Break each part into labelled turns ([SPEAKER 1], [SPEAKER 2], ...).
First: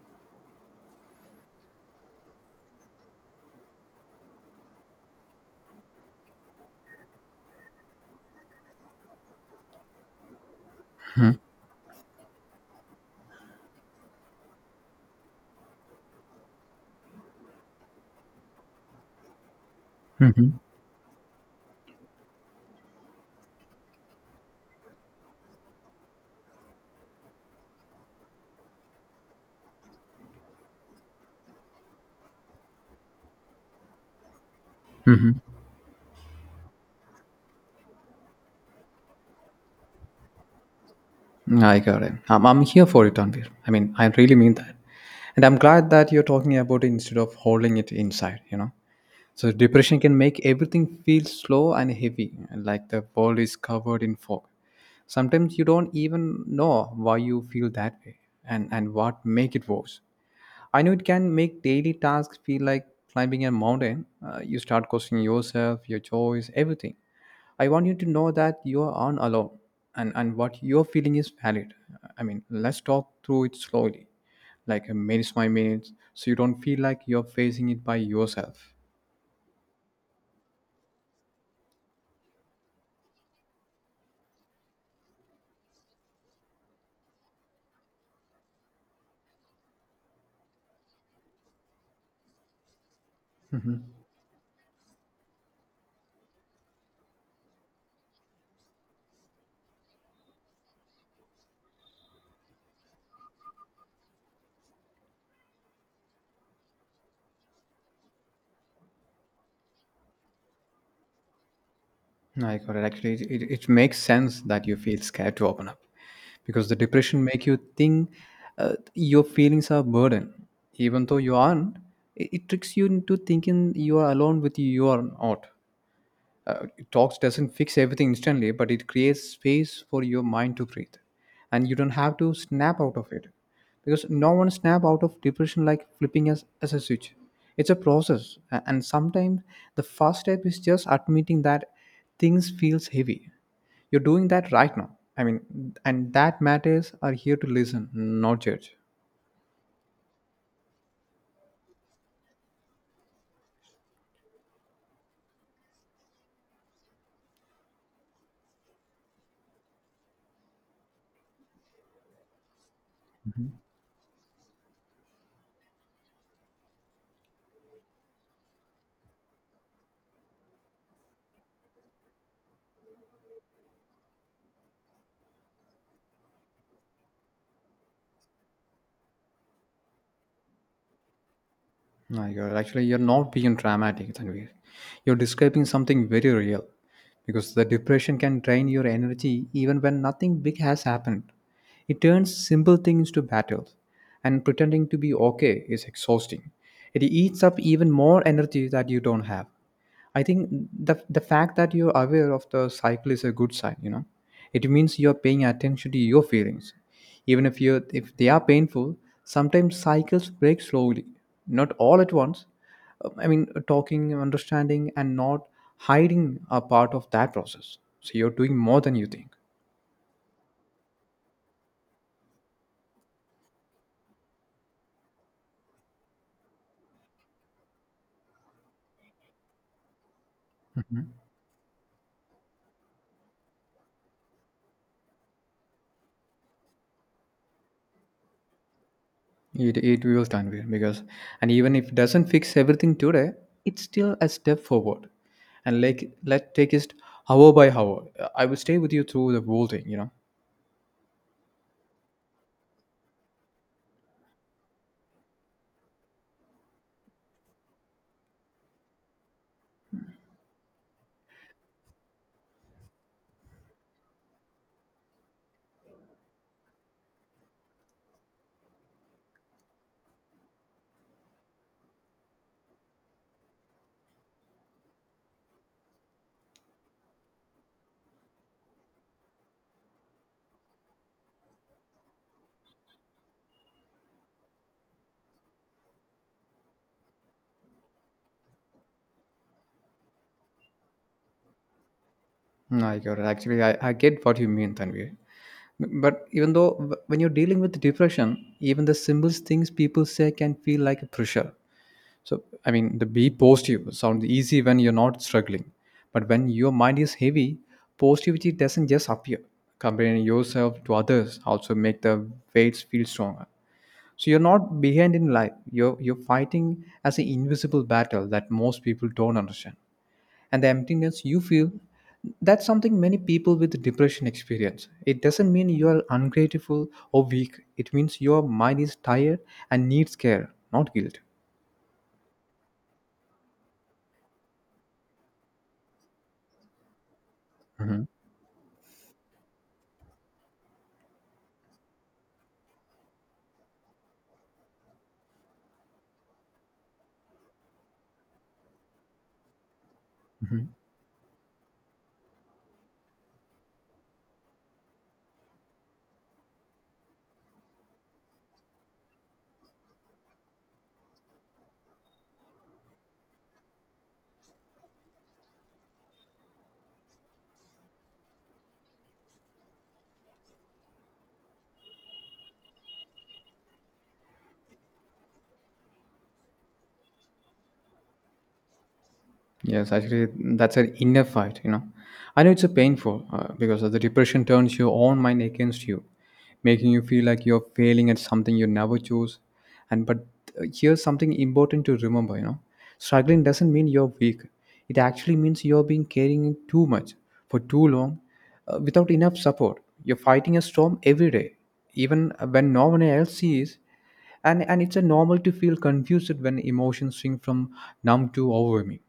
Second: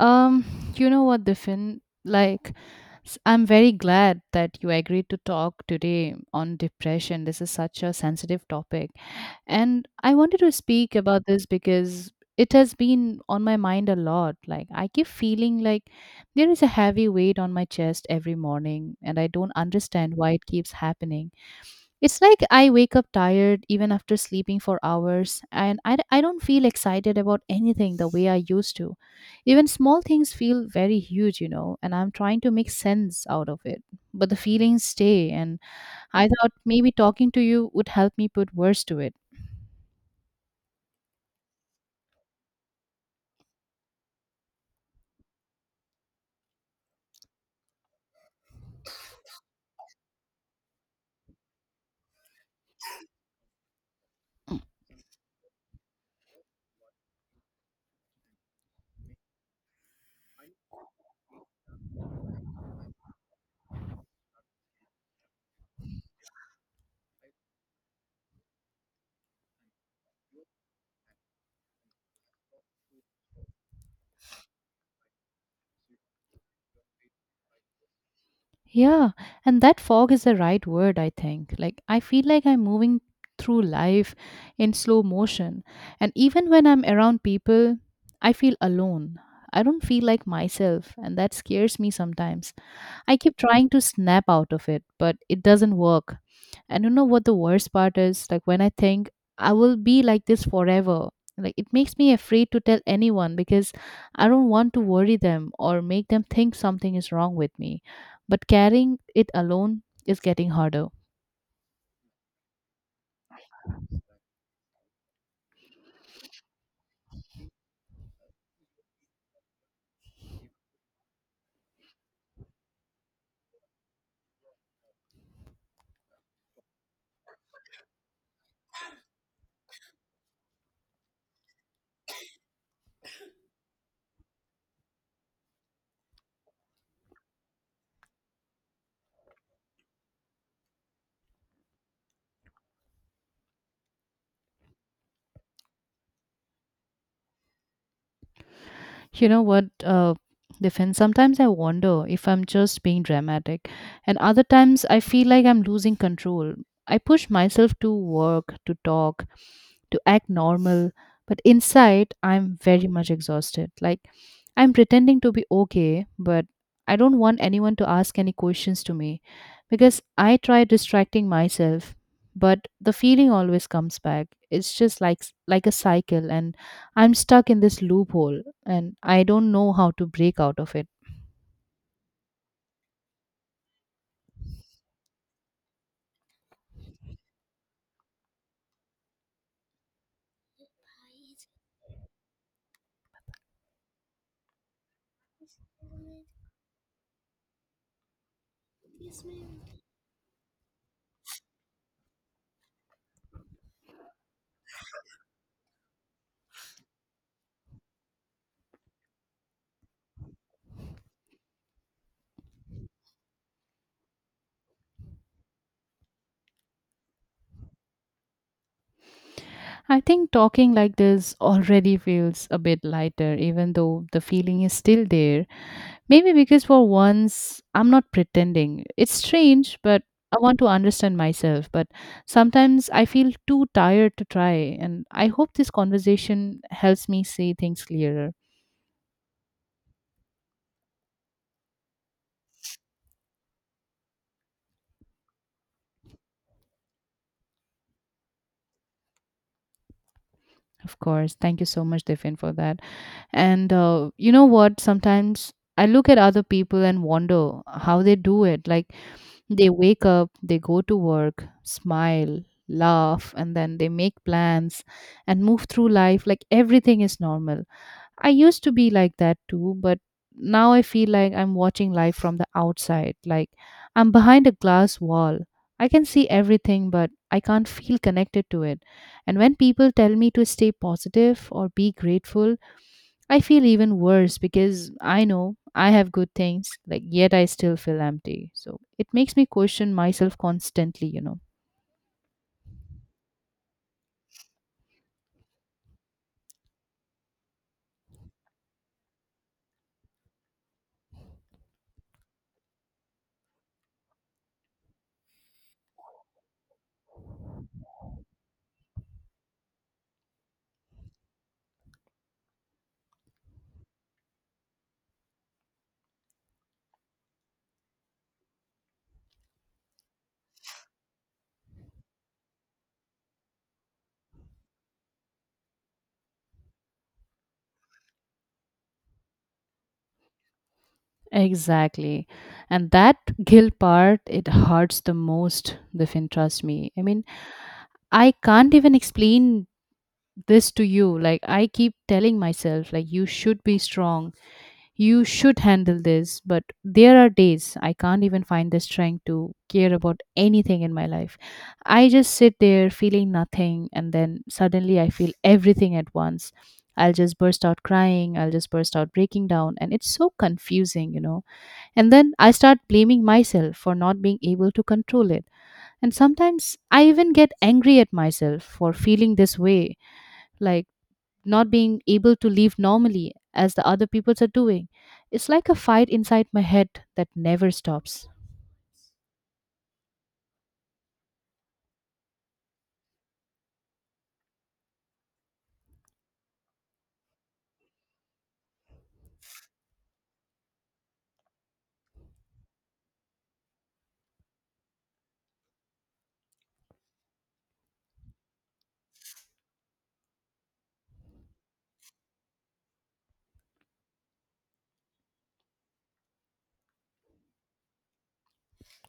[SPEAKER 1] Um, you know what, Diffin? I'm very glad that you agreed to talk today on depression. This is such a sensitive topic. And I wanted to speak about
[SPEAKER 2] Mhm,
[SPEAKER 1] this because it has been on my mind a lot. Like, I keep feeling like there is a heavy weight on my chest every morning, and I don't understand why it
[SPEAKER 2] mhm.
[SPEAKER 1] keeps happening. It's like I wake up tired even after sleeping for hours, and I don't feel excited about anything the way I used to. Even small things feel very huge, and I'm trying to make sense out of it. But the feelings stay, and I thought maybe talking to you would help me put words to it.
[SPEAKER 2] I got it. I'm here for it, Tanvir. I mean, I really mean that. And I'm glad that you're talking about it instead of holding it inside. So depression can make everything feel slow and heavy, like the world is covered in fog. Sometimes you don't even know why you feel that way and what make it worse. I know it can make daily tasks feel like climbing a mountain. You start questioning yourself, your choice, everything. I want you to know that you aren't alone and what you're feeling is valid. I mean, let's talk through it slowly, like minutes by minutes, so you don't feel like you're facing it by yourself.
[SPEAKER 1] Yeah, and that fog is the right word, I think. Like, I feel like I'm moving through life in slow motion. And even when I'm around people, I feel alone. I don't feel like myself, and that scares me sometimes. I keep trying to
[SPEAKER 2] Hmm.
[SPEAKER 1] snap out of it, but it doesn't work. And you know what the worst part is? Like when I think I will be like this forever, like it makes me afraid to tell anyone because I don't want to worry them or make them think something is wrong with me. But carrying it alone is getting harder.
[SPEAKER 2] I got it. Actually, it makes sense that you feel scared to open up because the depression make you think your feelings are a burden, even though you aren't. It tricks you into thinking you are alone with your own art. Talks doesn't fix everything instantly, but it creates space for your mind to breathe. And you don't have to snap out of it because no one snap out of depression like flipping as a switch. It's a process, and sometimes the first step is just admitting that things feels heavy. You're doing that right now. I mean, and that matters are here to listen, not judge.
[SPEAKER 1] You know what? Defense. Sometimes I wonder if I'm just being dramatic, and other times I feel like I'm losing control. I push myself to work, to talk, to act normal, but inside I'm very much exhausted. Like I'm pretending to be okay, but I don't want anyone to ask any questions to me because I try distracting myself, but the feeling always comes back. It's just like a cycle, and I'm stuck in this loophole and I don't know how to break out of it.
[SPEAKER 2] I got it. Actually, you're not being dramatic, Tanvir. You're describing something very real because the depression can drain your energy even when nothing big has happened. It turns simple things to battles, and pretending to be okay is exhausting. It eats up even more energy that you don't have. I think the fact that you're aware of the cycle is a good sign. You know, it means you're paying attention to your feelings, even if they are painful. Sometimes cycles break slowly, not all at once. I mean, talking, understanding, and not hiding are part of that process. So you're doing more than you think.
[SPEAKER 1] I think talking like this already feels a bit lighter, even though the feeling is still there. Maybe because for once I'm not pretending. It's strange, but I want to understand myself. But sometimes I feel too tired to try, and I hope this conversation helps me see things clearer.
[SPEAKER 2] It will, Tanvir, because and even if it doesn't fix everything today, it's still a step forward. And, like, let's take it hour by hour. I will stay with you through the whole thing.
[SPEAKER 1] Of course. Thank you so much, Devin, for that. And you know what? Sometimes I look at other people and wonder how they do it. Like, they wake up, they go to work, smile, laugh, and then they make plans and move through life like everything is normal. I used to be like that too, but now I feel like I'm watching life from the outside, like I'm behind a glass wall. I can see everything, but I can't feel connected to it. And when people tell me to stay positive or be grateful, I feel even worse because I know I have good things, like, yet I still feel empty. So it makes me question myself constantly, you know.
[SPEAKER 2] I get what you mean, Tanvir. But even though when you're dealing with depression, even the simplest things people say can feel like a pressure. So, I mean, the be positive sounds easy when you're not struggling. But when your mind is heavy, positivity doesn't just appear. Comparing yourself to others also make the weights feel stronger. So you're not behind in life. You're fighting as an invisible battle that most people don't understand. And the emptiness you feel, that's something many people with depression experience. It doesn't mean you're ungrateful or weak. It means your mind is tired and needs care, not guilt.
[SPEAKER 1] Exactly. And that guilt part, it hurts the most, Vifin, trust me. I mean,
[SPEAKER 2] Mhm.
[SPEAKER 1] I can't even explain this to you. Like, I keep telling myself, like, you should be strong, you should handle this, but there are days I can't even find the strength to care about
[SPEAKER 2] Mhm.
[SPEAKER 1] anything in my life. I just sit there feeling nothing, and then suddenly I feel everything at once. I'll just burst out crying, I'll just burst out breaking down, and it's so confusing, you know. And then I start blaming myself for not being able to control it, and sometimes I even get angry at myself for feeling this way, like not being able to live normally as the other peoples are doing. It's like a fight inside my head that never stops.
[SPEAKER 2] Yes, actually, that's an inner fight. I know it's a painful because of the depression turns your own mind against you, making you feel like you're failing at something you never chose. And but here's something important to remember, struggling doesn't mean you're weak. It actually means you're being carrying it too much for too long, without enough support. You're fighting a storm every day, even when no one else sees. And it's a normal to feel confused when emotions swing from numb to overwhelming.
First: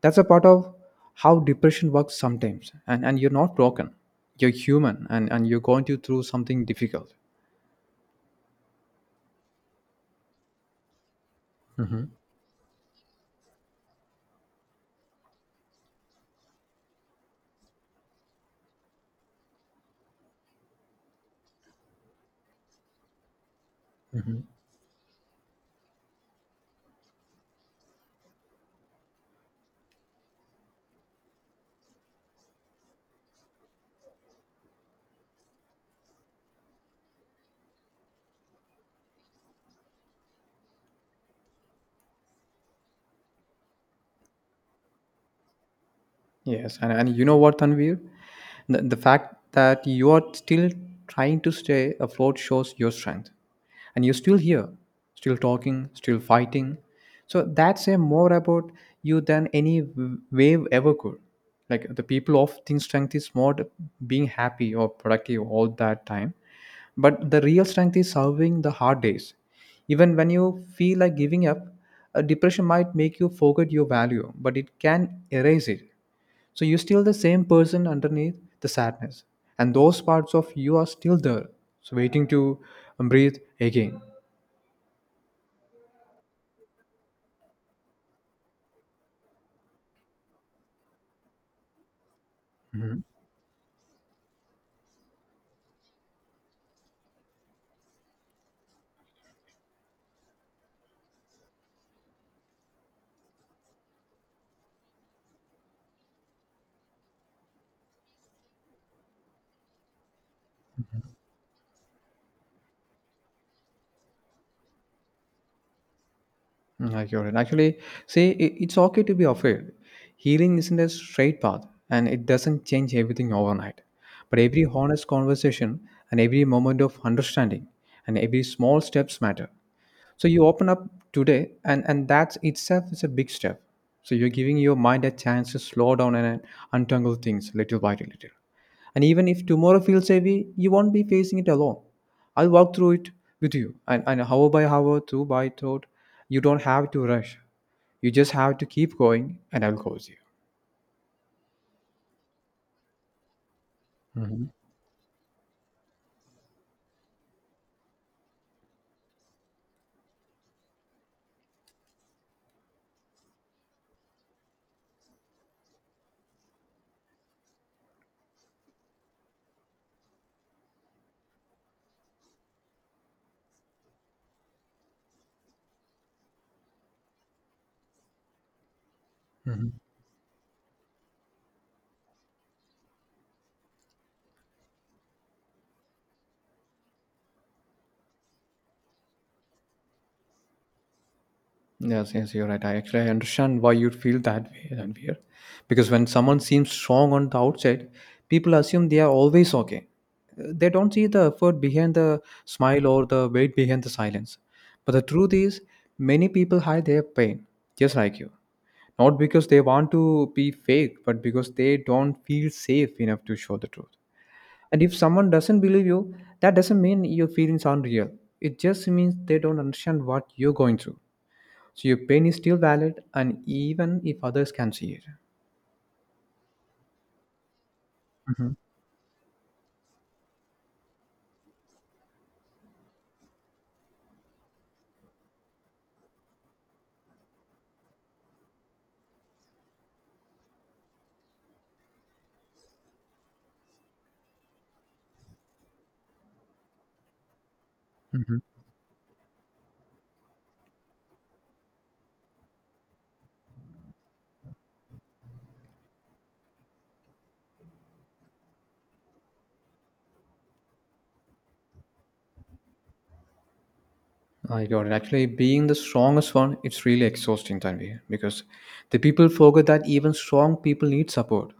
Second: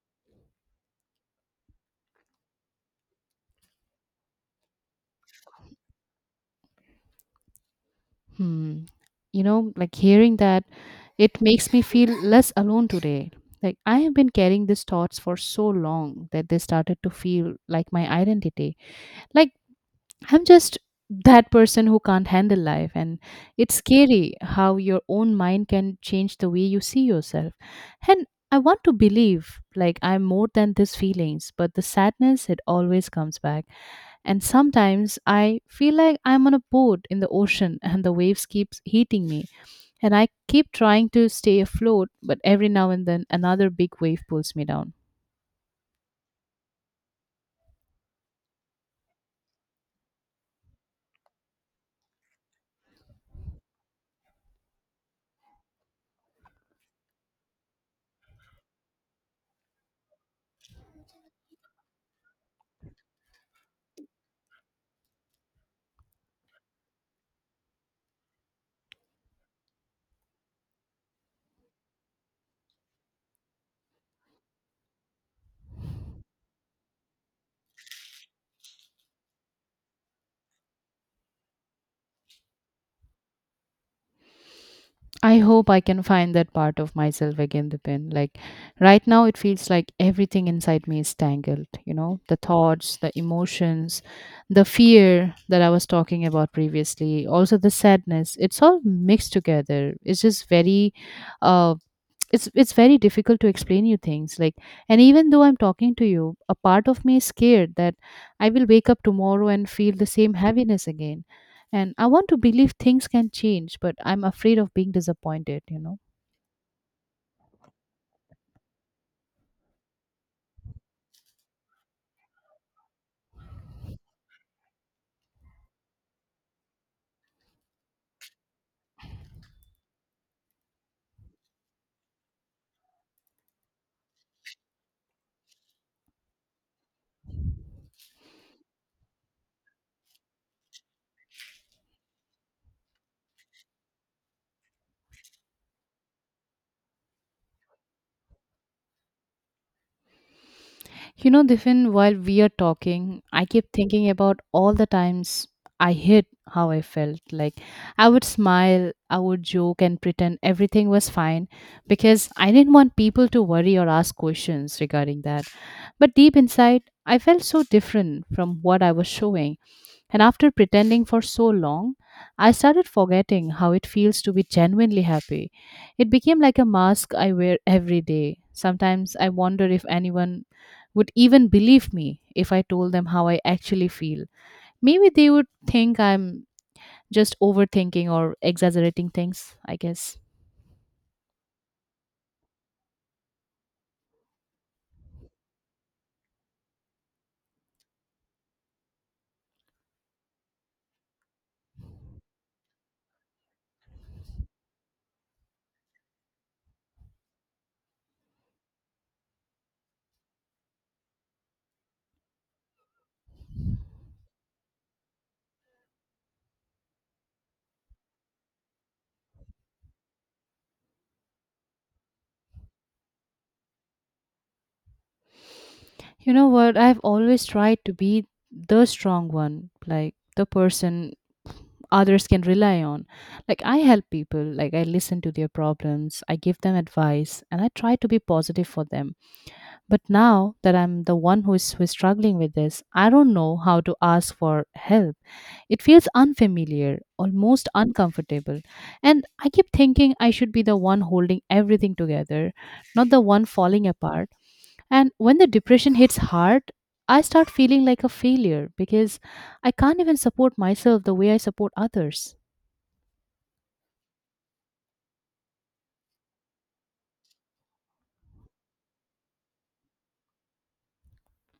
[SPEAKER 2] That's a part of how depression works sometimes. And you're not broken, you're human, and you're going to through something difficult.
[SPEAKER 1] Hmm. You know, like hearing that, it makes me feel less alone today. Like I have been carrying these thoughts for so long that they started to feel like my identity. Like I'm just that person who can't handle life. And it's scary how your own mind can change the way you see yourself. And I want to believe like I'm more than these feelings, but the sadness, it always comes back. And sometimes I feel like I'm on a boat in the ocean and the waves keeps hitting me. And I keep trying to stay afloat, but every now and then another big wave pulls me down.
[SPEAKER 2] Yes, and you know what, Tanvir? The fact that you are still trying to stay afloat shows your strength. And you're still here, still talking, still fighting. So that's say more about you than any wave ever could. Like the people often strength is not being happy or productive all that time. But the real strength is surviving the hard days. Even when you feel like giving up, a depression might make you forget your value, but it can erase it. So you're still the same person underneath the sadness, and those parts of you are still there, so waiting to breathe again.
[SPEAKER 1] I hope I can find that part of myself again, The Dipin. Like right now, it feels like everything inside me is tangled. You know, the thoughts, the emotions, the fear that I was talking about previously, also the sadness. It's all mixed together. It's just uh, it's very difficult to explain you things, like, and even though I'm talking to you, a part of me is scared that I will wake up tomorrow and feel the same heaviness again. And I want to believe things can change, but I'm afraid of being disappointed, you know.
[SPEAKER 2] Mm, Like you're in. Actually, say I- it's okay to be afraid. Healing isn't a straight path, and it doesn't change everything overnight. But every honest conversation and every moment of understanding and every small steps matter. So you open up today, and that itself is a big step. So you're giving your mind a chance to slow down and untangle things little by little. And even if tomorrow feels heavy, you won't be facing it alone. I'll walk through it with you. And hour by hour, through by thought, you don't have to rush. You just have to keep going, and I'll close
[SPEAKER 1] You know, Diffin, while we are talking, I keep thinking about all the times I hid how I felt. Like, I would smile, I would joke, and pretend everything was fine because I didn't want people to worry or ask questions regarding that. But deep inside, I felt so different from what I was showing. And after pretending for so long, I started forgetting how it feels to be genuinely happy. It became like a mask I wear every day. Sometimes I wonder
[SPEAKER 2] you.
[SPEAKER 1] if anyone would even believe me if I told them how I actually feel. Maybe they would think I'm just overthinking or exaggerating things, I guess.
[SPEAKER 2] Yes, yes, you're right. I actually I understand why you'd feel that way. And because when someone seems strong on the outside, people assume they are always okay. They don't see the effort behind the smile or the weight behind the silence. But the truth is, many people hide their pain, just like you. Not because they want to be fake, but because they don't feel safe enough to show the truth. And if someone doesn't believe you, that doesn't mean your feelings aren't real. It just means they don't understand what you're going through. So your pain is still valid, and even if others can see it.
[SPEAKER 1] You know what? I've always tried to be
[SPEAKER 2] Mhm.
[SPEAKER 1] the strong one, like the person others can rely on. Like I help people, like I listen to their problems, I give them advice, and I try to be positive for them. But now that I'm the one who is struggling with this, I don't know how to ask for help. It feels unfamiliar, almost uncomfortable. And I keep thinking I should be the one holding everything together, not the one falling apart. And when the depression hits hard, I start feeling like a failure because I can't even support myself the way I support others.
[SPEAKER 2] I got it. Actually, being the strongest one, it's really exhausting, Tanvi, because the people forget that even strong people need support.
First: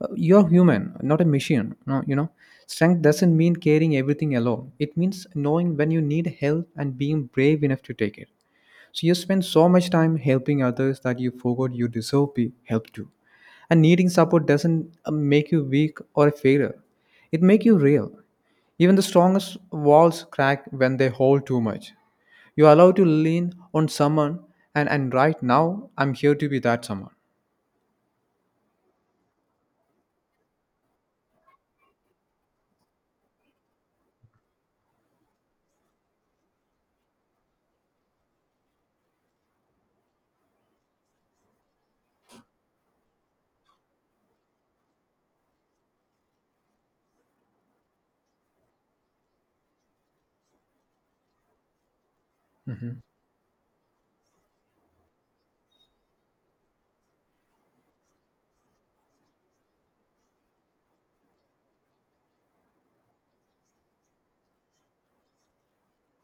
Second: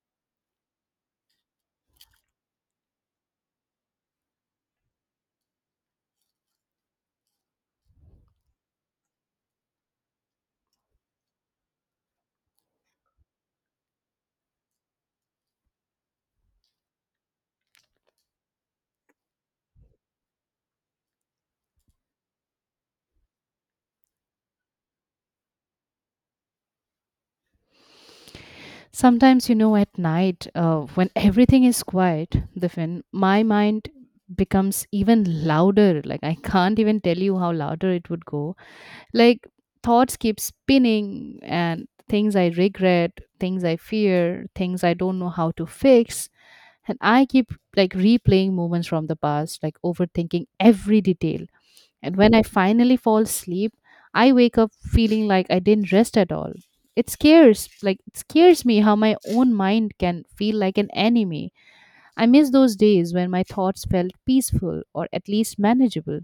[SPEAKER 2] You're human, not a machine. No, strength doesn't mean carrying everything alone. It means knowing when you need help and being brave enough to take it. So you spend so much time helping others that you forgot you deserve be helped too. And needing support doesn't make you weak or a failure. It make you real. Even the strongest walls crack when they hold too much. You are allowed to lean on someone, and right now, I'm here to be that someone.
[SPEAKER 1] Sometimes, you know, at night, when everything is quiet, Diffin, my mind becomes even louder. Like, I can't even tell you how louder it would go. Like, thoughts keep spinning, and things I regret, things I fear, things I don't know how to fix. And I keep like replaying moments from the past, like overthinking every detail. And when I finally fall asleep, I wake up feeling like I didn't rest at all. It scares, like, it scares me how my own mind can feel like an enemy. I miss those days when my thoughts felt peaceful or at least manageable.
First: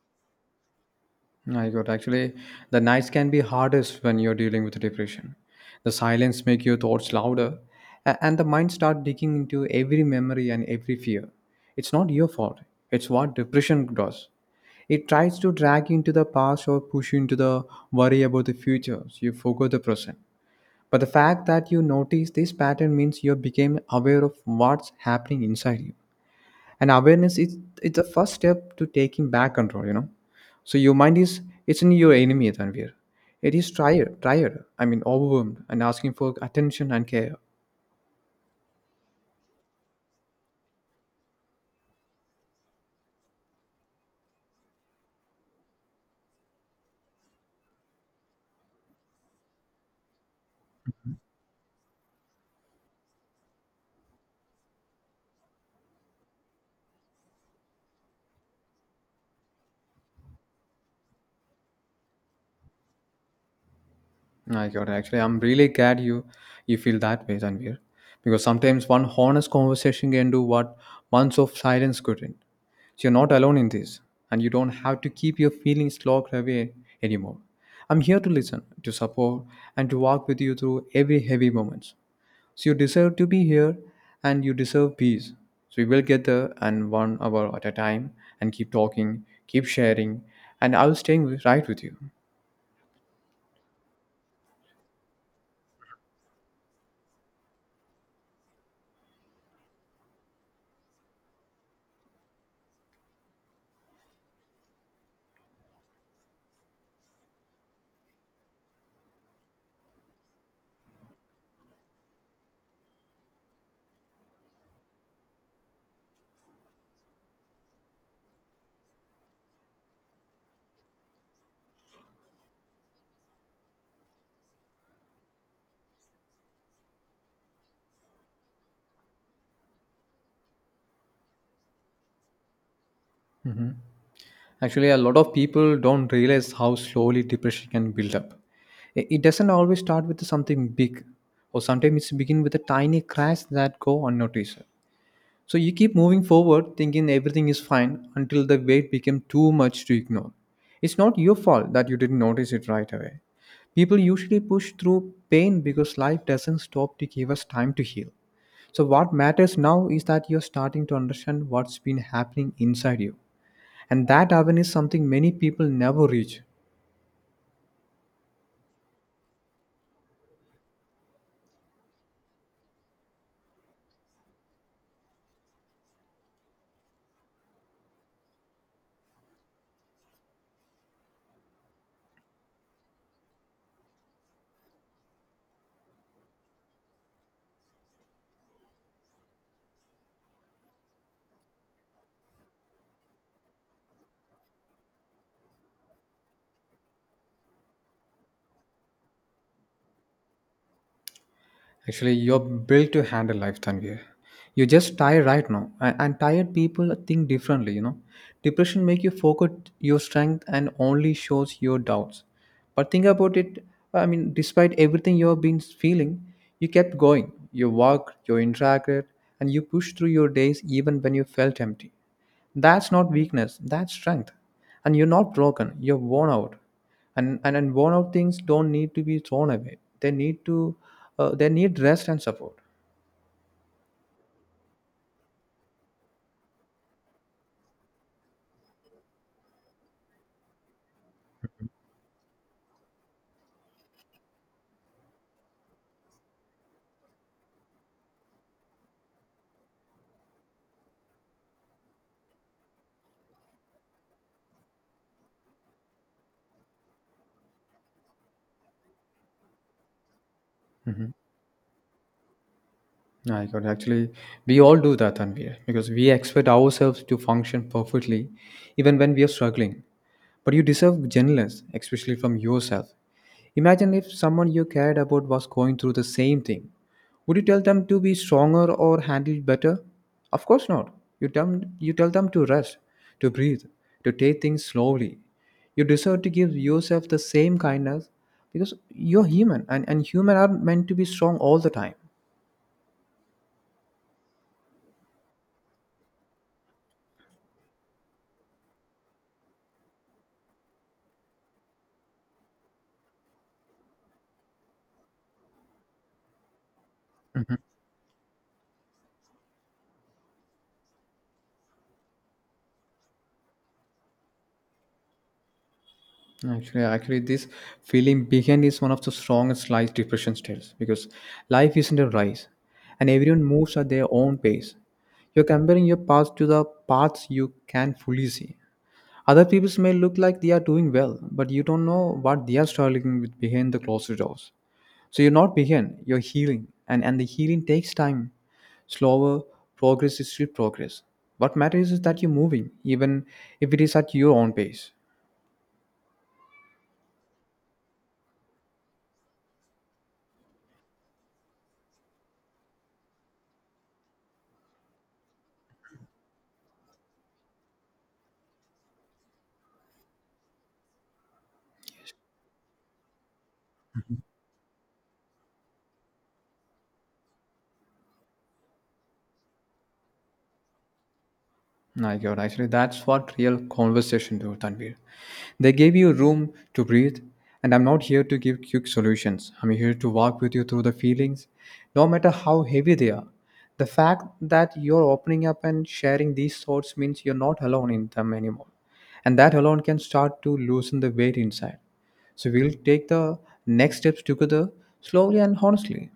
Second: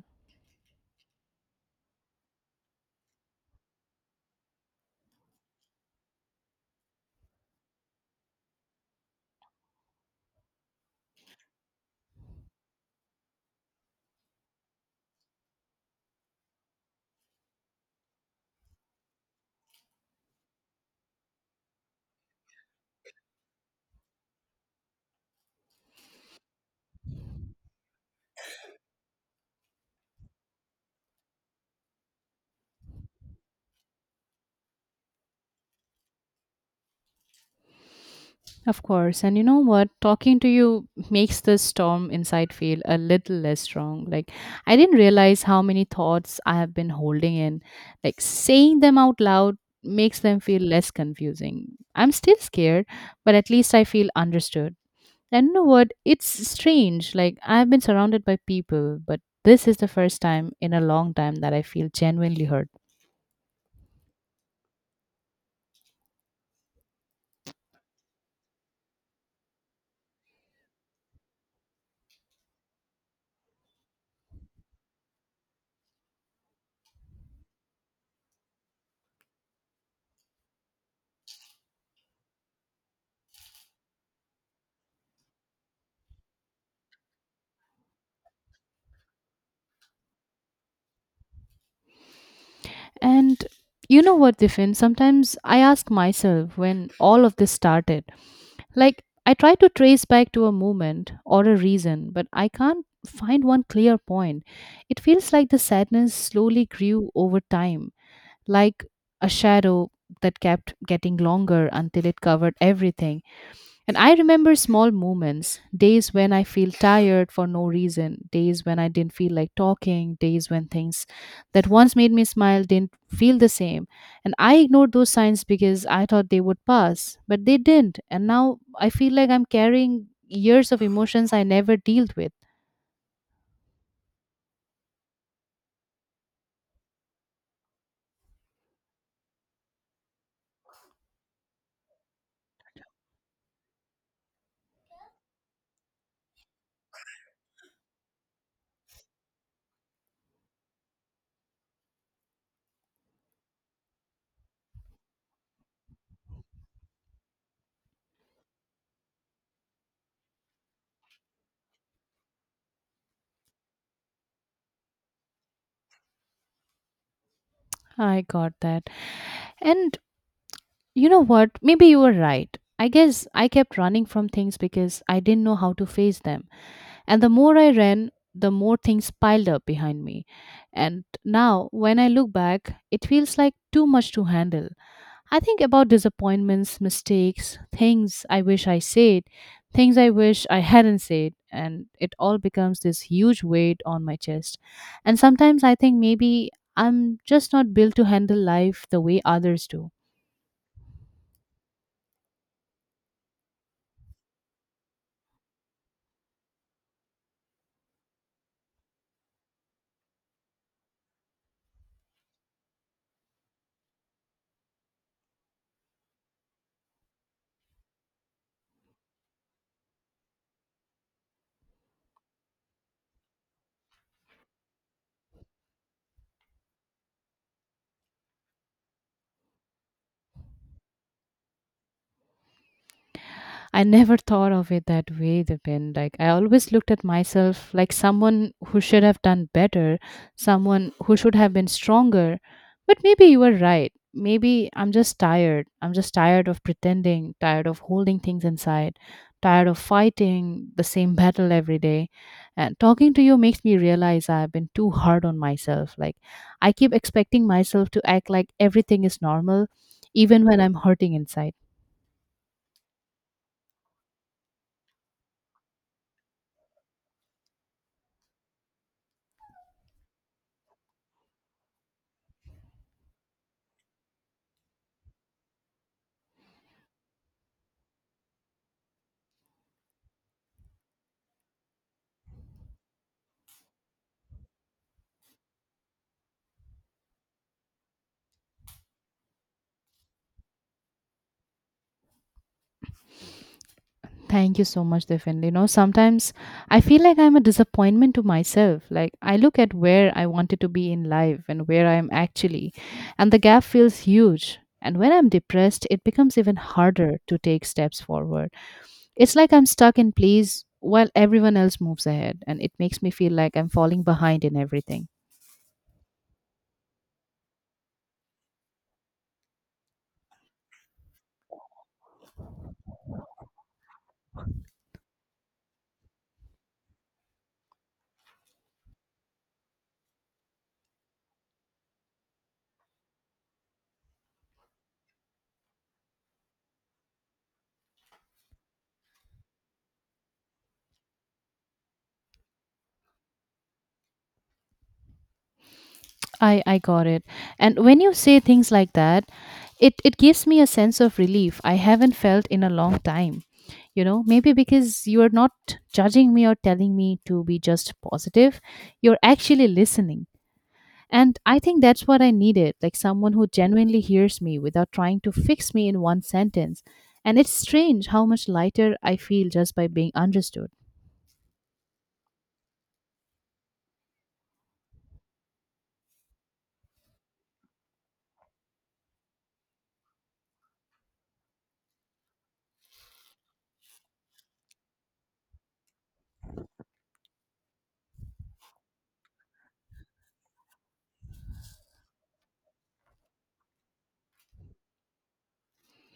[SPEAKER 2] I got, actually, the nights can be hardest when you're dealing with depression. The silence make your thoughts louder, and the mind start digging into every memory and every fear. It's not your fault. It's what depression does. It tries to drag you into the past or push you into the worry about the future. So you forget the present. But the fact that you notice this pattern means you became aware of what's happening inside you. And awareness is it's the first step to taking back control. So your mind is it's not your enemy, Tanvir. It is tired, tired, I mean overwhelmed and asking for attention and care.
[SPEAKER 1] Of course. And you know what? Talking to you makes the storm inside feel a little less strong. Like, I didn't realize how many thoughts I have been holding in. Like, saying them out loud makes them feel less confusing. I'm still scared, but at least I feel understood. And you know what? It's strange. Like, I've been surrounded by people, but this is the first time in a long time that I feel genuinely hurt.
[SPEAKER 2] No, I got it. Actually, I'm really glad you feel that way, Tanvir, because sometimes one honest conversation can do what months of silence couldn't. So you're not alone in this, and you don't have to keep your feelings locked away anymore. I'm here to listen, to support, and to walk with you through every heavy moment. So you deserve to be here, and you deserve peace. So we will get there, and one hour at a time, and keep talking, keep sharing, and I'll stay right with you.
[SPEAKER 1] And you know what, Diffin? Sometimes I ask myself when all of this started. Like, I try to trace back to a moment or a reason, but I can't find one clear point. It feels like the sadness slowly grew over time, like a shadow that kept getting longer until it covered everything. And I remember small moments, days when I feel tired for no reason, days when I didn't feel like talking, days when things that once made me smile didn't feel the same. And I ignored those signs because I thought they would pass, but they didn't. And now I feel like I'm carrying years of emotions I never dealt with.
[SPEAKER 2] Actually, a lot of people don't realize how slowly depression can build up. It doesn't always start with something big, or sometimes it begins with a tiny crash that go unnoticed. So you keep moving forward, thinking everything is fine, until the weight became too much to ignore. It's not your fault that you didn't notice it right away. People usually push through pain because life doesn't stop to give us time to heal. So what matters now is that you're starting to understand what's been happening inside you, and that awareness is something many people never reach.
[SPEAKER 1] I got that. And you know what? Maybe you were right. I guess I kept running from things because I didn't know how to face them. And the more I ran, the more things piled up behind me. And now, when I look back, it feels like too much to handle. I think about disappointments, mistakes, things I wish I said, things I wish I hadn't said, and it all becomes this huge weight on my chest. And sometimes I think maybe I'm just not built to handle life the way others do.
[SPEAKER 2] Actually, you're built to handle life, Tanvir. You're just tired right now, and tired people think differently. You know, depression make you forget your strength and only shows your doubts. But think about it. I mean, despite everything you've been feeling, you kept going. You worked, you interacted, and you pushed through your days even when you felt empty. That's not weakness, that's strength. And you're not broken, you're worn out. And worn out things don't need to be thrown away. They need rest and support.
[SPEAKER 1] I never thought of it that way, Dipen. Like I always looked at myself like someone who should have done better, someone who should have been stronger. But maybe you were right. Maybe I'm just tired. I'm just tired of pretending, tired of holding things inside, tired of fighting the same battle every day. And talking to you makes me realize I've been too hard on myself. Like I keep expecting myself to act like everything is normal even when I'm hurting inside.
[SPEAKER 2] I got, actually, we all do that, Tanvir, because we expect ourselves to function perfectly even when we are struggling. But you deserve gentleness, especially from yourself. Imagine if someone you cared about was going through the same thing. Would you tell them to be stronger or handle it better? Of course not. You tell them to rest, to breathe, to take things slowly. You deserve to give yourself the same kindness because you're human and humans are meant to be strong all the time.
[SPEAKER 1] Thank you so much, Devin. You know, sometimes I feel like I'm a disappointment to myself. Like, I look at where I wanted to be in life and where I am actually, and the gap feels huge. And when I'm depressed, it becomes even harder to take steps forward. It's like I'm stuck in place while everyone else moves ahead, and it makes me feel like I'm falling behind in everything.
[SPEAKER 2] Actually, this feeling behind is one of the strongest life depression styles because life isn't a race, and everyone moves at their own pace. You're comparing your path to the paths you can fully see. Other people may look like they are doing well, but you don't know what they are struggling with behind the closed doors. So you're not behind, you're healing, and the healing takes time. Slower progress is still progress. What matters is that you're moving, even if it is at your own pace.
[SPEAKER 1] I got it. And when you say things like that, it gives me a sense of relief I haven't felt in a long time. You know, maybe because you're not judging me or telling me to be just positive, you're actually listening. And I think that's what I needed, like someone who genuinely hears me without trying to fix me in one sentence. And it's strange how much lighter I feel just by being understood.
[SPEAKER 2] My God, actually, that's what real conversation do, Tanvir. They gave you room to breathe, and I'm not here to give quick solutions. I'm here to walk with you through the feelings, no matter how heavy they are. The fact that you're opening up and sharing these thoughts means you're not alone in them anymore, and that alone can start to loosen the weight inside. So we'll take the next steps together, slowly and honestly.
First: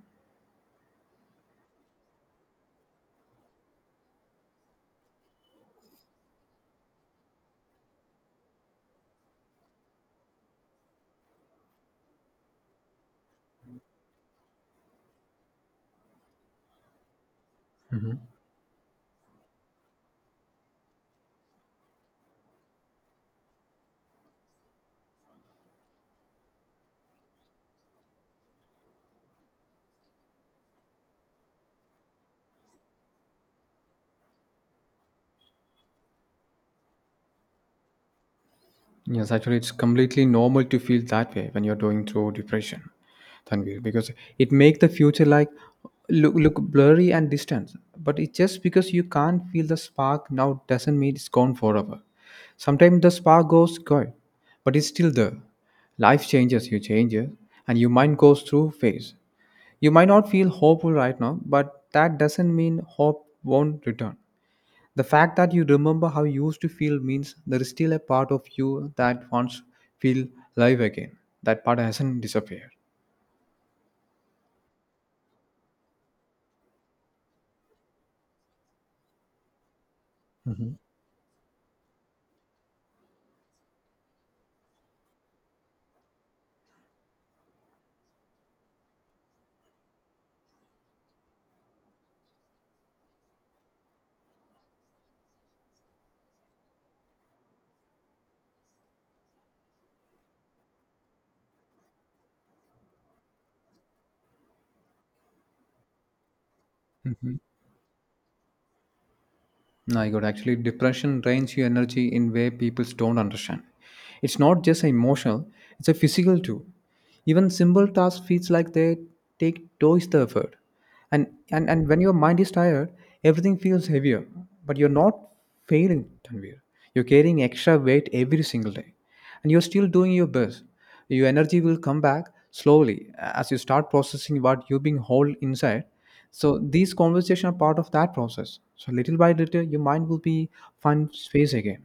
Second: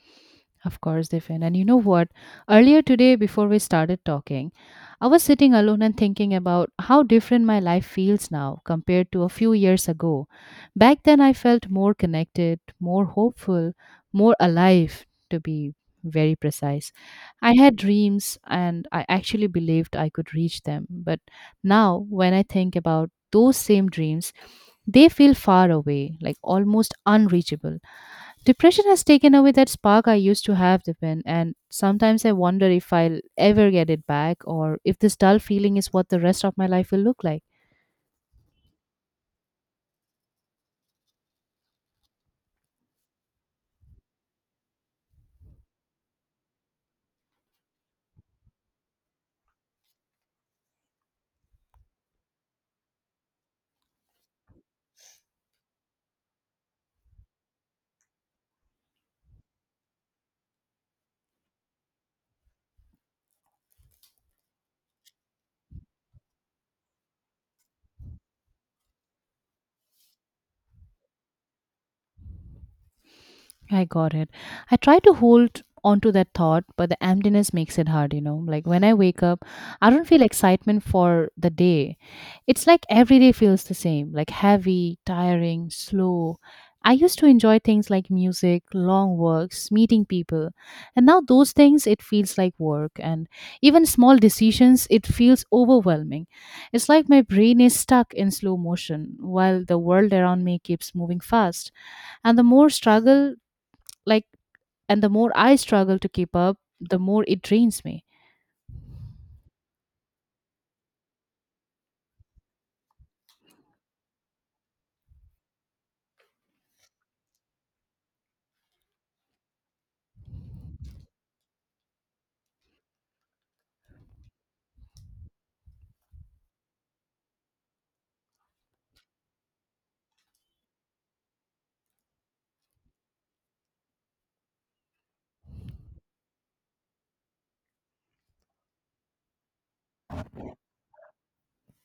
[SPEAKER 1] Of course, Diffin. And you know what? Earlier today, before we started talking, I was sitting alone and thinking about how different my life feels now compared to a few years ago. Back then, I felt more connected, more hopeful, more alive, to be very precise. I had dreams and I actually believed I could reach them. But now, when I think about those same dreams, they feel far away, like almost unreachable. Depression has taken away that spark I used to have, Dipen, and sometimes I wonder if I'll ever get it back or if this dull feeling is what the rest of my life will look like.
[SPEAKER 2] Yes, actually, it's completely normal to feel that way when you're going through depression, Tanvir, because it makes the future like look blurry and distant. But it's just because you can't feel the spark now doesn't mean it's gone forever. Sometimes the spark goes gone, but it's still there. Life changes, you changes, and your mind goes through phase. You might not feel hopeful right now, but that doesn't mean hope won't return. The fact that you remember how you used to feel means there is still a part of you that wants feel live again. That part hasn't disappeared.
[SPEAKER 1] I got it. I try to hold on to that thought, but the emptiness makes it hard, you know. Like when I wake up, I don't feel
[SPEAKER 2] Mhm.
[SPEAKER 1] excitement for the day. It's like every day feels the same, like heavy, tiring, slow. I used to enjoy things like music, long walks, meeting people. And now those things, it feels like work, and even small decisions, it feels overwhelming. It's like my brain is stuck in slow motion while the world around me keeps moving fast, and the more struggle like and the more I struggle to keep up, the more it drains me.
[SPEAKER 2] My God, actually, depression drains your energy in way people don't understand. It's not just emotional; it's a physical too. Even simple tasks feels like they take twice the effort. And, and when your mind is tired, everything feels heavier. But you're not failing, Tanvir. You're carrying extra weight every single day, and you're still doing your best. Your energy will come back slowly as you start processing what you've been hold inside. So these conversations are part of that process. So little by little your mind will be find space again.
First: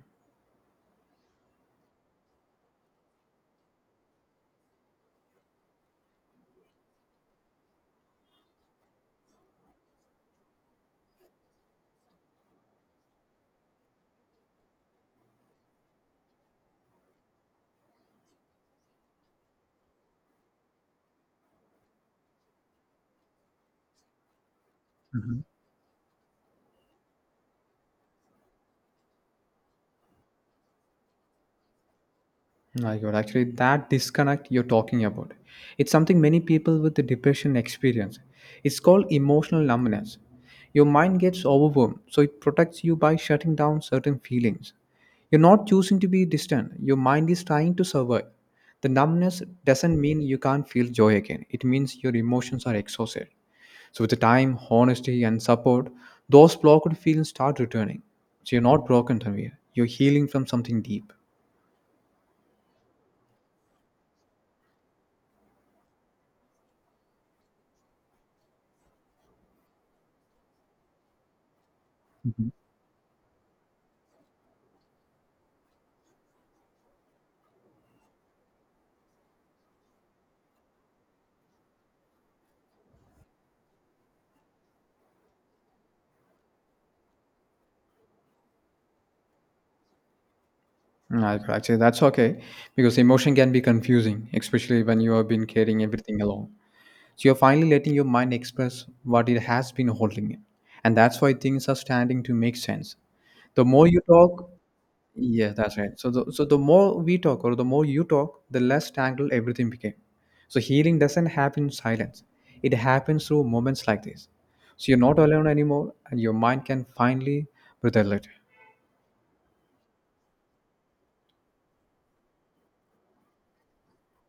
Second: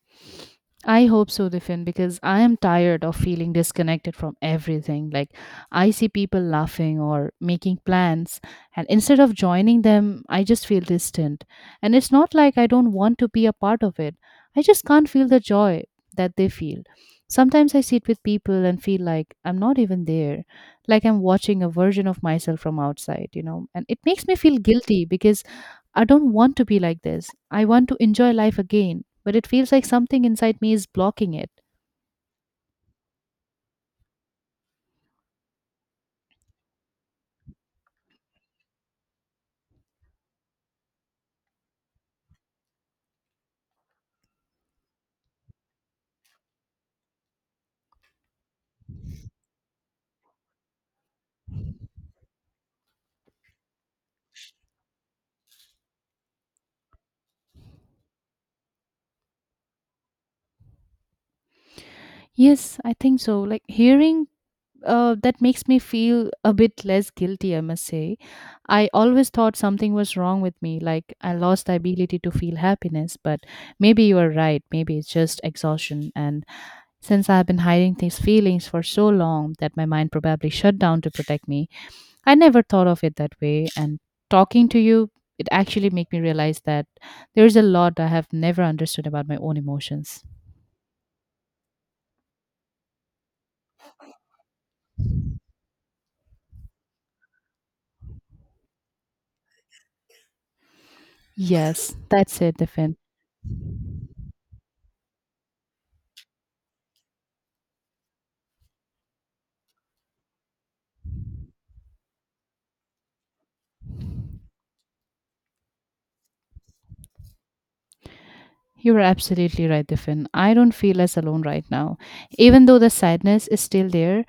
[SPEAKER 1] I hope so, Diffin, because I am tired of feeling disconnected from everything. Like I see people laughing or making plans, and instead of joining them I just feel distant. And it's not like I don't want to be a part of it, I just can't feel the joy that they feel. Sometimes I sit with people and feel like I'm not even there, like I'm watching a version of myself from outside, you know, and it makes me feel guilty because I don't want to be like this. I want to enjoy life again, but it feels like something inside me is blocking it.
[SPEAKER 2] My God, actually, that disconnect you're talking about, it's something many people with the depression experience. It's called emotional numbness. Your mind gets overwhelmed, so it protects you by shutting down certain feelings. You're not choosing to be distant. Your mind is trying to survive. The numbness doesn't mean you can't feel joy again. It means your emotions are exhausted. So with the time, honesty, and support, those blocked feelings start returning. So you're not broken, Tanvir. You're healing from something deep.
[SPEAKER 1] Yes, I think so. Like hearing that makes me feel a bit less guilty, I must say. I always thought something was wrong with me, like I lost the ability to feel happiness, but maybe you are right. Maybe it's just exhaustion. And since I've been hiding these feelings for so long that my mind probably shut down to protect me, I never thought of it that way, and talking to you, it actually made me realize that there is a lot I have never understood about my own emotions.
[SPEAKER 2] Right, actually, that's okay because emotion can be confusing, especially when you have been carrying everything along. So you're finally letting your mind express what it has been holding in, and that's why things are
[SPEAKER 1] Yes,
[SPEAKER 2] starting to
[SPEAKER 1] that's
[SPEAKER 2] make
[SPEAKER 1] it, Diffin.
[SPEAKER 2] sense. The more you talk, yeah, that's right. So the more we talk, or the more you talk, the less tangled everything became. So healing doesn't happen in silence; it happens through moments like this. So you're not alone anymore, and your mind can finally breathe a little.
[SPEAKER 1] You are absolutely right, Diffin. I don't feel as alone right now. Even though the sadness is still there,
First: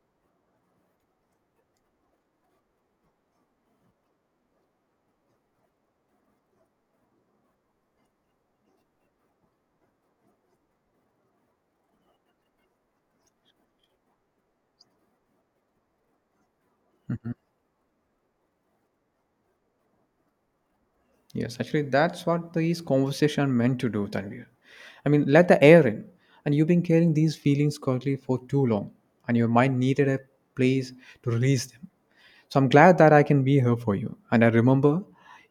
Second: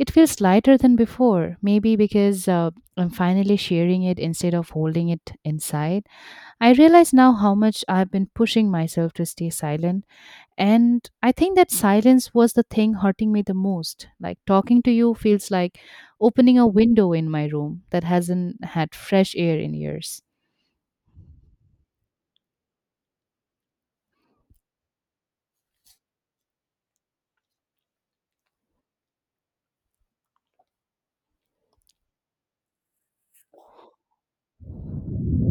[SPEAKER 1] it feels lighter than before. Maybe because I'm finally sharing it instead of holding it inside. I realize now how much I've been pushing myself to stay silent, and I think that silence was the thing hurting me the most. Like talking to you feels like opening a window in my room that hasn't had fresh air in years.
[SPEAKER 2] Yes, actually, that's what these conversation are meant to do, Tanvir. I mean, let the air in. And you've been carrying these feelings quietly for too long, and your mind needed a place to release them. So I'm glad that I can be here for you. And I remember,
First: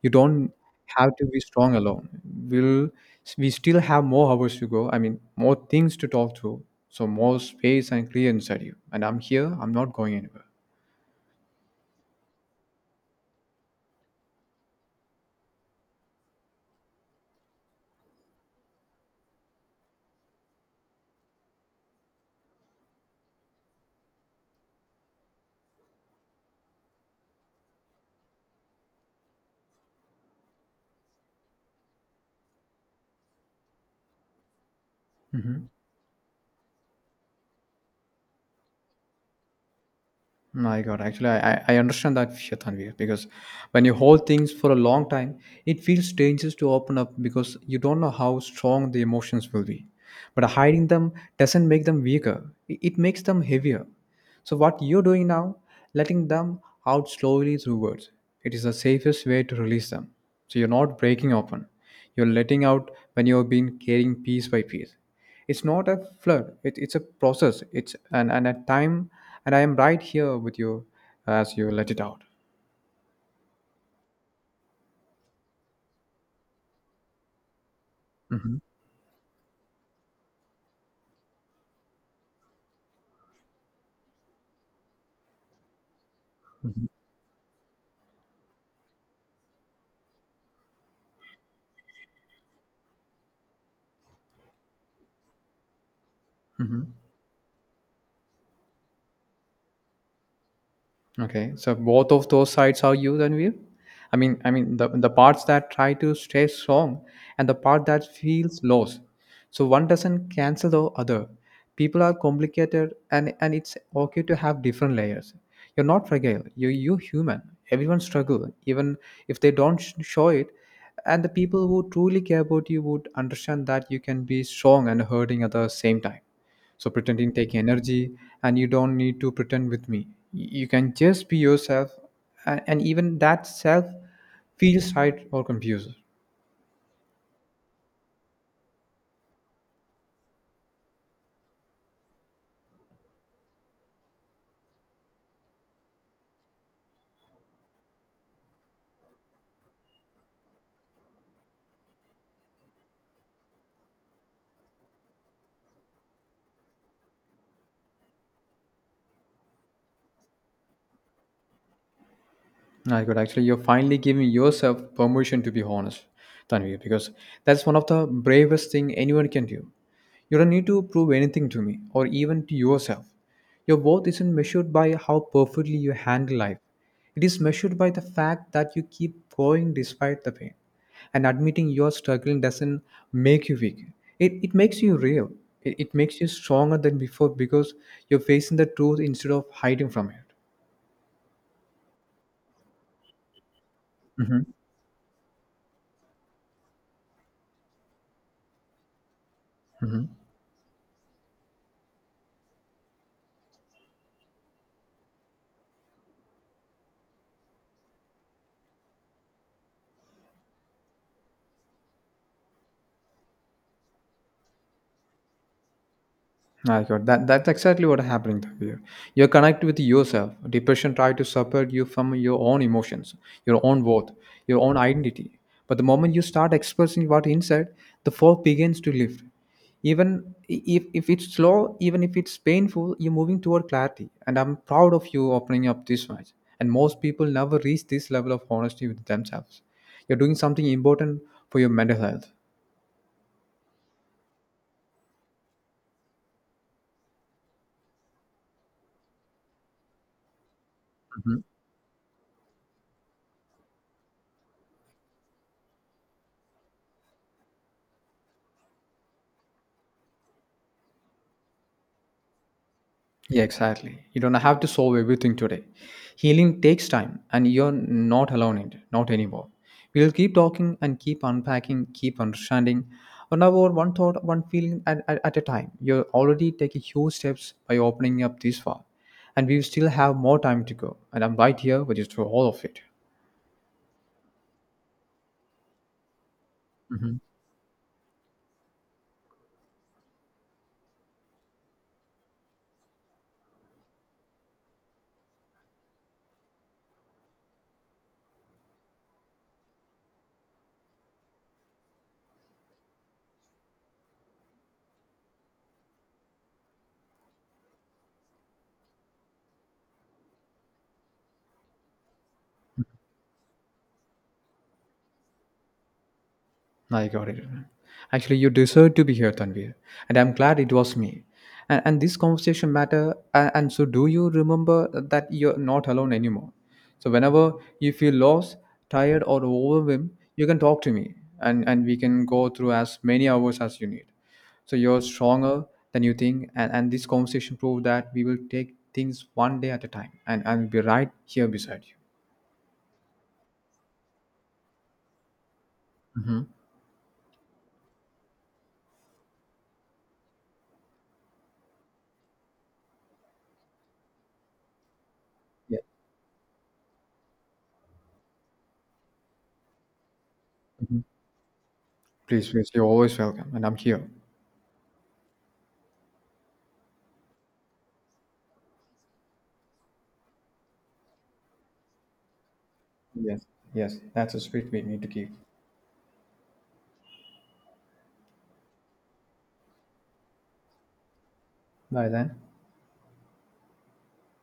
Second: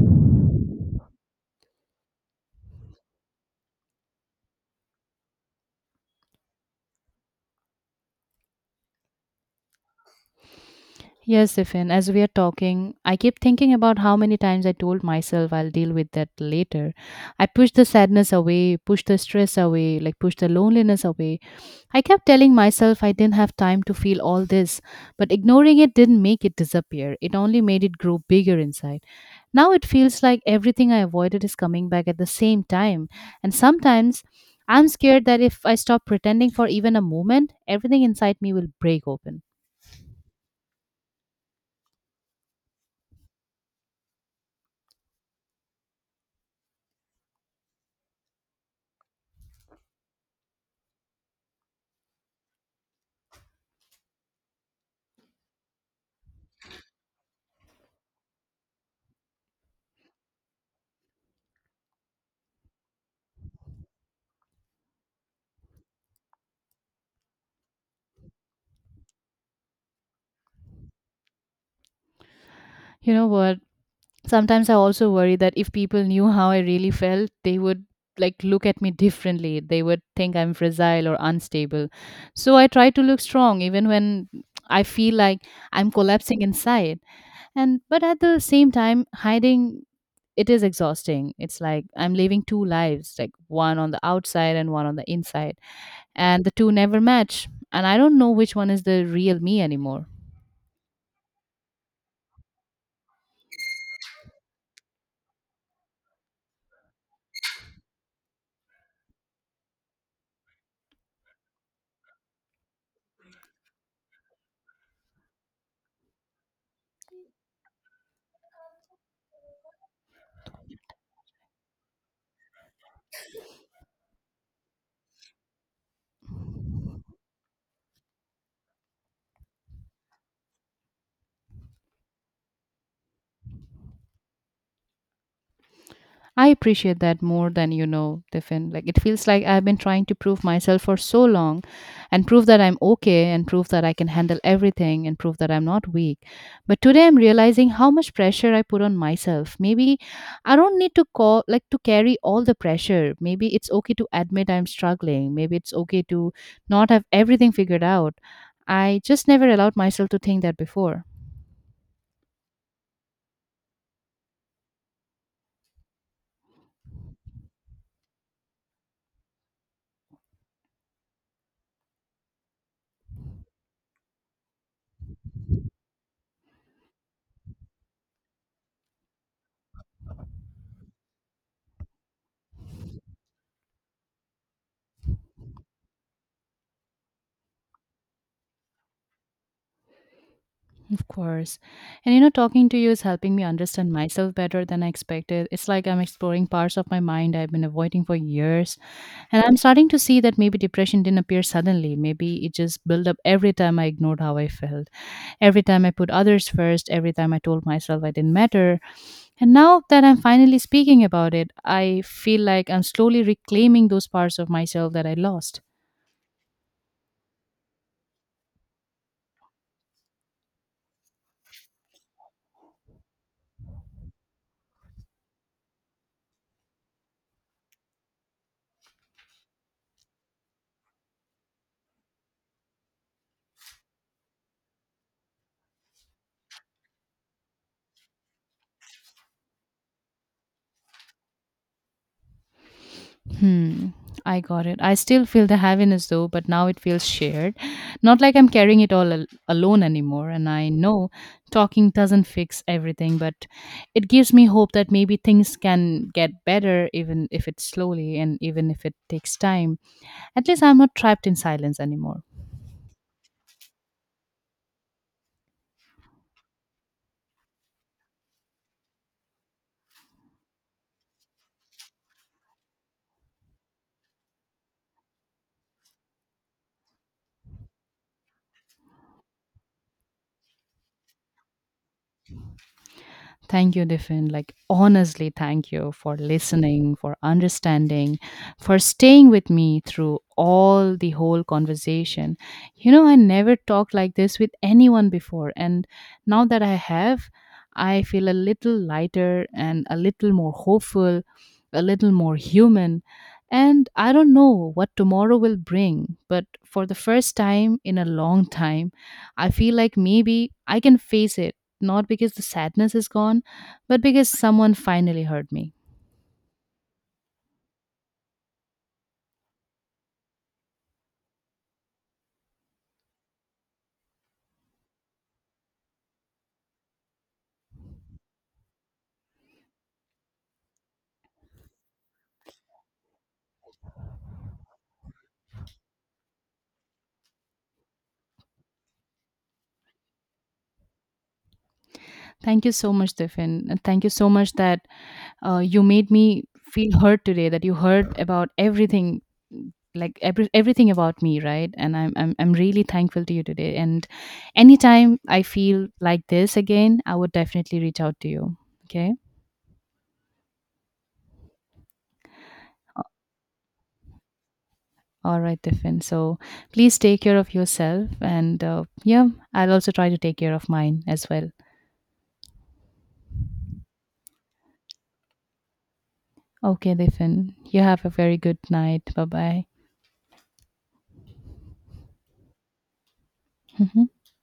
[SPEAKER 2] you don't have to be strong alone. We'll we still have more hours to go. I mean, more things to talk through. So more space and clear inside you. And I'm here. I'm not going anywhere.
[SPEAKER 1] Yes, Ifin, as we are talking, I keep thinking about how many times I told myself I'll deal with that later. I pushed the sadness away, pushed the stress away, like pushed the loneliness away. I kept telling myself I didn't have time to feel all this, but ignoring it didn't make it disappear. It only made it grow bigger inside. Now it feels like everything I avoided is coming back at the same time. And sometimes I'm scared that if I stop pretending for even a moment, everything inside me will break open.
[SPEAKER 2] My God, actually, I understand that fear, Tanvir, because when you hold things for a long time, it feels dangerous to open up because you don't know how strong the emotions will be. But hiding them doesn't make them weaker, it makes them heavier. So, what you're doing now, letting them out slowly through words, it is the safest way to release them. So, you're not breaking open, you're letting out when you've been carrying piece by piece. It's not a flood, it's a process. It's and, and a time, and I am right here with you as you let it out.
[SPEAKER 1] You know what? Sometimes I also worry that if people knew how I really felt, they would, like,
[SPEAKER 2] Hmm.
[SPEAKER 1] look at me differently. They would think I'm fragile or unstable. So I try to look strong even when I feel like I'm collapsing
[SPEAKER 2] Hmm.
[SPEAKER 1] inside. And but at the same time, hiding it is exhausting. It's like I'm living two lives, like one on the outside and one on the inside, and the two
[SPEAKER 2] Hmm.
[SPEAKER 1] never match. And I don't know which one is the real me anymore.
[SPEAKER 2] Okay, so both of those sides are used and weird. I mean the parts that try to stay strong and the part that feels lost. So one doesn't cancel the other. People are complicated, and it's okay to have different layers. You're not fragile. You human. Everyone struggles, even if they don't show it. And the people who truly care about you would understand that you can be strong and hurting at the same time. So pretending take energy, and you don't need to pretend with me. You can just be yourself, and even that self feels right or confused.
[SPEAKER 1] I appreciate that more than you know, Tiffin. Like it feels like I've been trying to prove myself for so long, and prove that I'm okay, and prove that I can handle everything, and prove that I'm not weak. But today I'm realizing how much pressure I put on myself. Maybe I don't need to call, like, to carry all the pressure. Maybe it's okay to admit I'm struggling. Maybe it's okay to not have everything figured out. I just never allowed myself to think that before.
[SPEAKER 2] I could actually, you're finally giving yourself permission to be honest, Tanvi, because that's one of the bravest thing anyone can do. You don't need to prove anything to me or even to yourself. Your worth isn't measured by how perfectly you handle life. It is measured by the fact that you keep going despite the pain. And admitting you're struggling doesn't make you weak. It makes you real. It makes you stronger than before because you're facing the truth instead of hiding from it.
[SPEAKER 1] Of course. And you know, talking to you is helping me understand myself better than I expected. It's like I'm exploring parts of my mind I've been avoiding for years. And I'm starting to
[SPEAKER 2] Hmm.
[SPEAKER 1] see that maybe depression didn't appear suddenly. Maybe it just built up every time I ignored how I felt, every time I put others first, every time I told myself I didn't matter. And now that I'm finally speaking about it, I feel like I'm slowly reclaiming those parts of myself that I lost.
[SPEAKER 2] I got that. That's exactly what happening here. You're connected with yourself. Depression try to separate you from your own emotions, your own worth, your own identity. But the moment you start expressing what inside, the fog begins to lift. Even if it's slow, even if it's painful, you're moving toward clarity. And I'm proud of you opening up this much. And most people never reach this level of honesty with themselves. You're doing something important for your mental health.
[SPEAKER 1] Hmm. I got it. I still feel the heaviness though, but now it feels shared. Not like I'm carrying it all alone anymore. And I know talking doesn't fix everything, but it gives me hope that maybe things can get better, even if it's slowly and even if it takes time. At least I'm not trapped in silence anymore.
[SPEAKER 2] Yeah, exactly. You don't have to solve everything today. Healing takes time, and you're not alone in it, not anymore. We'll keep talking and keep unpacking, keep understanding. On our one thought, one feeling at a time. You're already taking huge steps by opening up this far. And we still have more time to go. And I'm right here with you through all of it.
[SPEAKER 1] Thank you, Diffin. Like, honestly, thank you for listening, for understanding, for staying with me through all the whole conversation. You know, I never talked like this with anyone before. And now that I have, I feel a little lighter and a little more hopeful, a little more human. And I don't know what tomorrow will bring, but for the first time in a long time, I feel like maybe I can face it, not because the sadness is gone, but because someone finally heard me.
[SPEAKER 2] I got it. Actually, you deserve to be here, Tanvir, and I'm glad it was me. And this conversation matter. And so, do you remember that you're not alone anymore? So, whenever you feel lost, tired, or overwhelmed, you can talk to me, and we can go through as many hours as you need. So you're stronger than you think, and this conversation proved that we will take things one day at a time, and be right here beside you.
[SPEAKER 1] Thank you so much, Tiffin. And thank you so much that you made
[SPEAKER 2] Hmm.
[SPEAKER 1] me feel heard today, that you heard about everything, like everything about me, right? And I'm really thankful to you today, and anytime I
[SPEAKER 2] Yeah.
[SPEAKER 1] feel like this again I would definitely reach out to you. Okay.
[SPEAKER 2] Mhm. Please, please, you're always welcome, and I'm here.
[SPEAKER 1] All right, Tiffin, so please take care of yourself and yeah, I'll also try to take care of mine as well.
[SPEAKER 2] Yes, yes, that's a spirit we need to keep.
[SPEAKER 1] Okay, Diffin. You have a very good night. Bye bye.
[SPEAKER 2] Bye then,